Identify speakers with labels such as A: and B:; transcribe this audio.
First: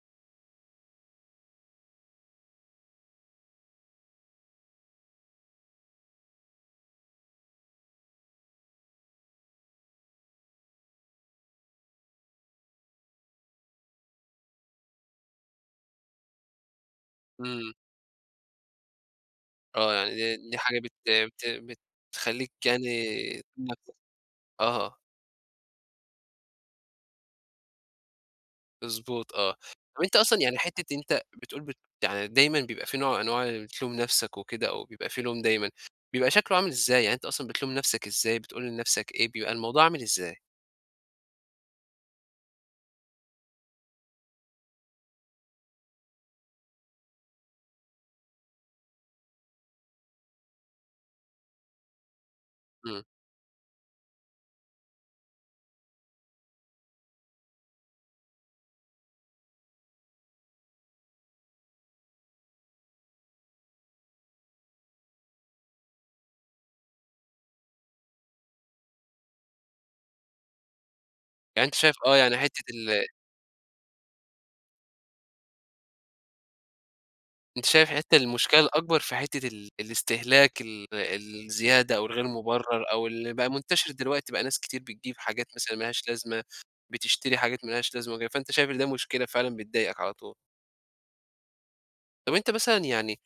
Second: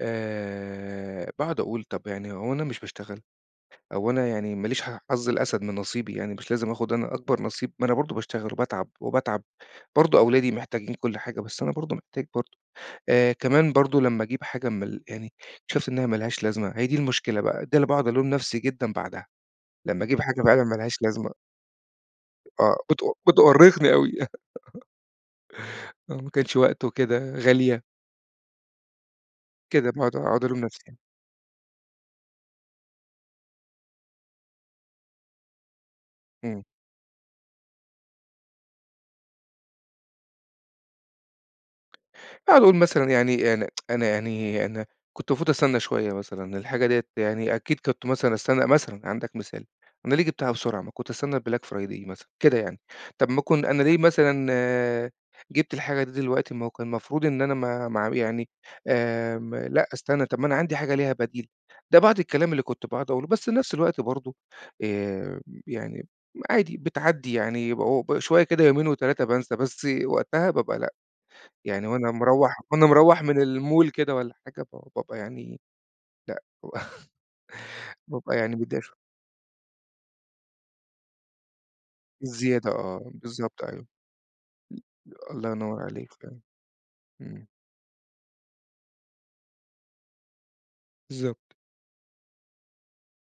A: آآ باقعد أقول طَب يعني هو أنا مش باشتغل، أو أنا يعني ما ليش حظ الأسد من نصيبي يعني مش لازم آخد أنا أكبر نصيب، ما أنا برضه باشتغل وباتعب وباتعب، برضه أولادي محتاجين كلّ حاجة بس أنا برضه محتاج برضه، آآ كمان برضه لمّا أجيب حاجة من ال يعني، شُفت إن هي ما لهاش لازمة، هي دي المشكلة بقى، ده
B: إمم.
A: اللي باقعد الوم نفْسي جدًا بعدها،
B: آه
A: لمّا
B: يعني
A: أجيب حاجة
B: د دي
A: فعلًا ما
B: حاجة بت
A: لهاش لازمة
B: بت بتخلّيك
A: آه
B: يعني
A: بتأ بتأرّقني
B: [unintelligible]
A: أوي.
B: آه.
A: آه، ما كانش وقته وكده غالية.
B: مضبوط آه،
A: كده
B: طَب أنت
A: باقعد
B: أصلًا
A: اقعد
B: يعني
A: ألوم
B: حتّة
A: نفْسي.
B: أنت بتقول بت يعني دايمًا بيبقى في نوع من أنواع اللي بتلوم نفْسك وكده، أو بيبقى في لوم دايمًا، بيبقى شكله
A: إمم.
B: عامل إزاي؟ يعني أنت أصلًا بتلوم نفْسك إزاي بتقول لنفْسك إيه، بيبقى الموضوع عامل إزاي؟
A: باقعد أقول مثلًا يعني أنا أنا يعني، أنا كنت المفروض أستنى شويّة مثلًا، الحاجة ديّة يعني أكيد كنت مثلًا أستنى مثلًا عندك مثال، أنا ليه جِبتها بسرعة ما كنت أستنى الBlack Friday مثلًا، كده يعني،
B: إمم.
A: طَب ما كن أنا ليه مثلًا جِبت الحاجة دي دلوقتي، ما هو كان المفروض إن أنا ما ما اع يعني، آمم لأ أستنى طَب ما أنا عندي حاجة ليها بديل، ده بعض الكلام اللي كنت باقعد أقوله، بس في نفْس الوقت برضه آآ، يعني عادي بتعدّي يعني بعو ب شويّة كده يومين و3 بانسى، بس وقتها بابقى لأ،
B: يعني أنت
A: يعني
B: شايف
A: وأنا
B: آه، يعني
A: مروّح
B: حتّة
A: وأنا
B: ال
A: مروّح من المول كده والّا حاجة ب بابقى يعني لأ،
B: أنت شايف حتّة
A: بابقى يعني
B: المشكلة
A: متضايق شويّة.
B: الأكبر في حتّة ال الاستهلاك ال الزيادة، أو الغير
A: الزيادة
B: مبرّر، أو
A: آه،
B: اللي بقى
A: بالضبط أيوه.
B: منتشر دلوقتي بقى ناس كتير بتجيب حاجات
A: الله
B: مثلًا
A: ينوّر
B: ما لهاش
A: عليك فعلًا.
B: لازمة، بتشتري
A: إمم.
B: حاجات ما لهاش لازمة وكده، فأنت شايف إن ده مشكلة فعلًا بتضايقك على طول.
A: بالضبط.
B: طب أنت مثلًا يعني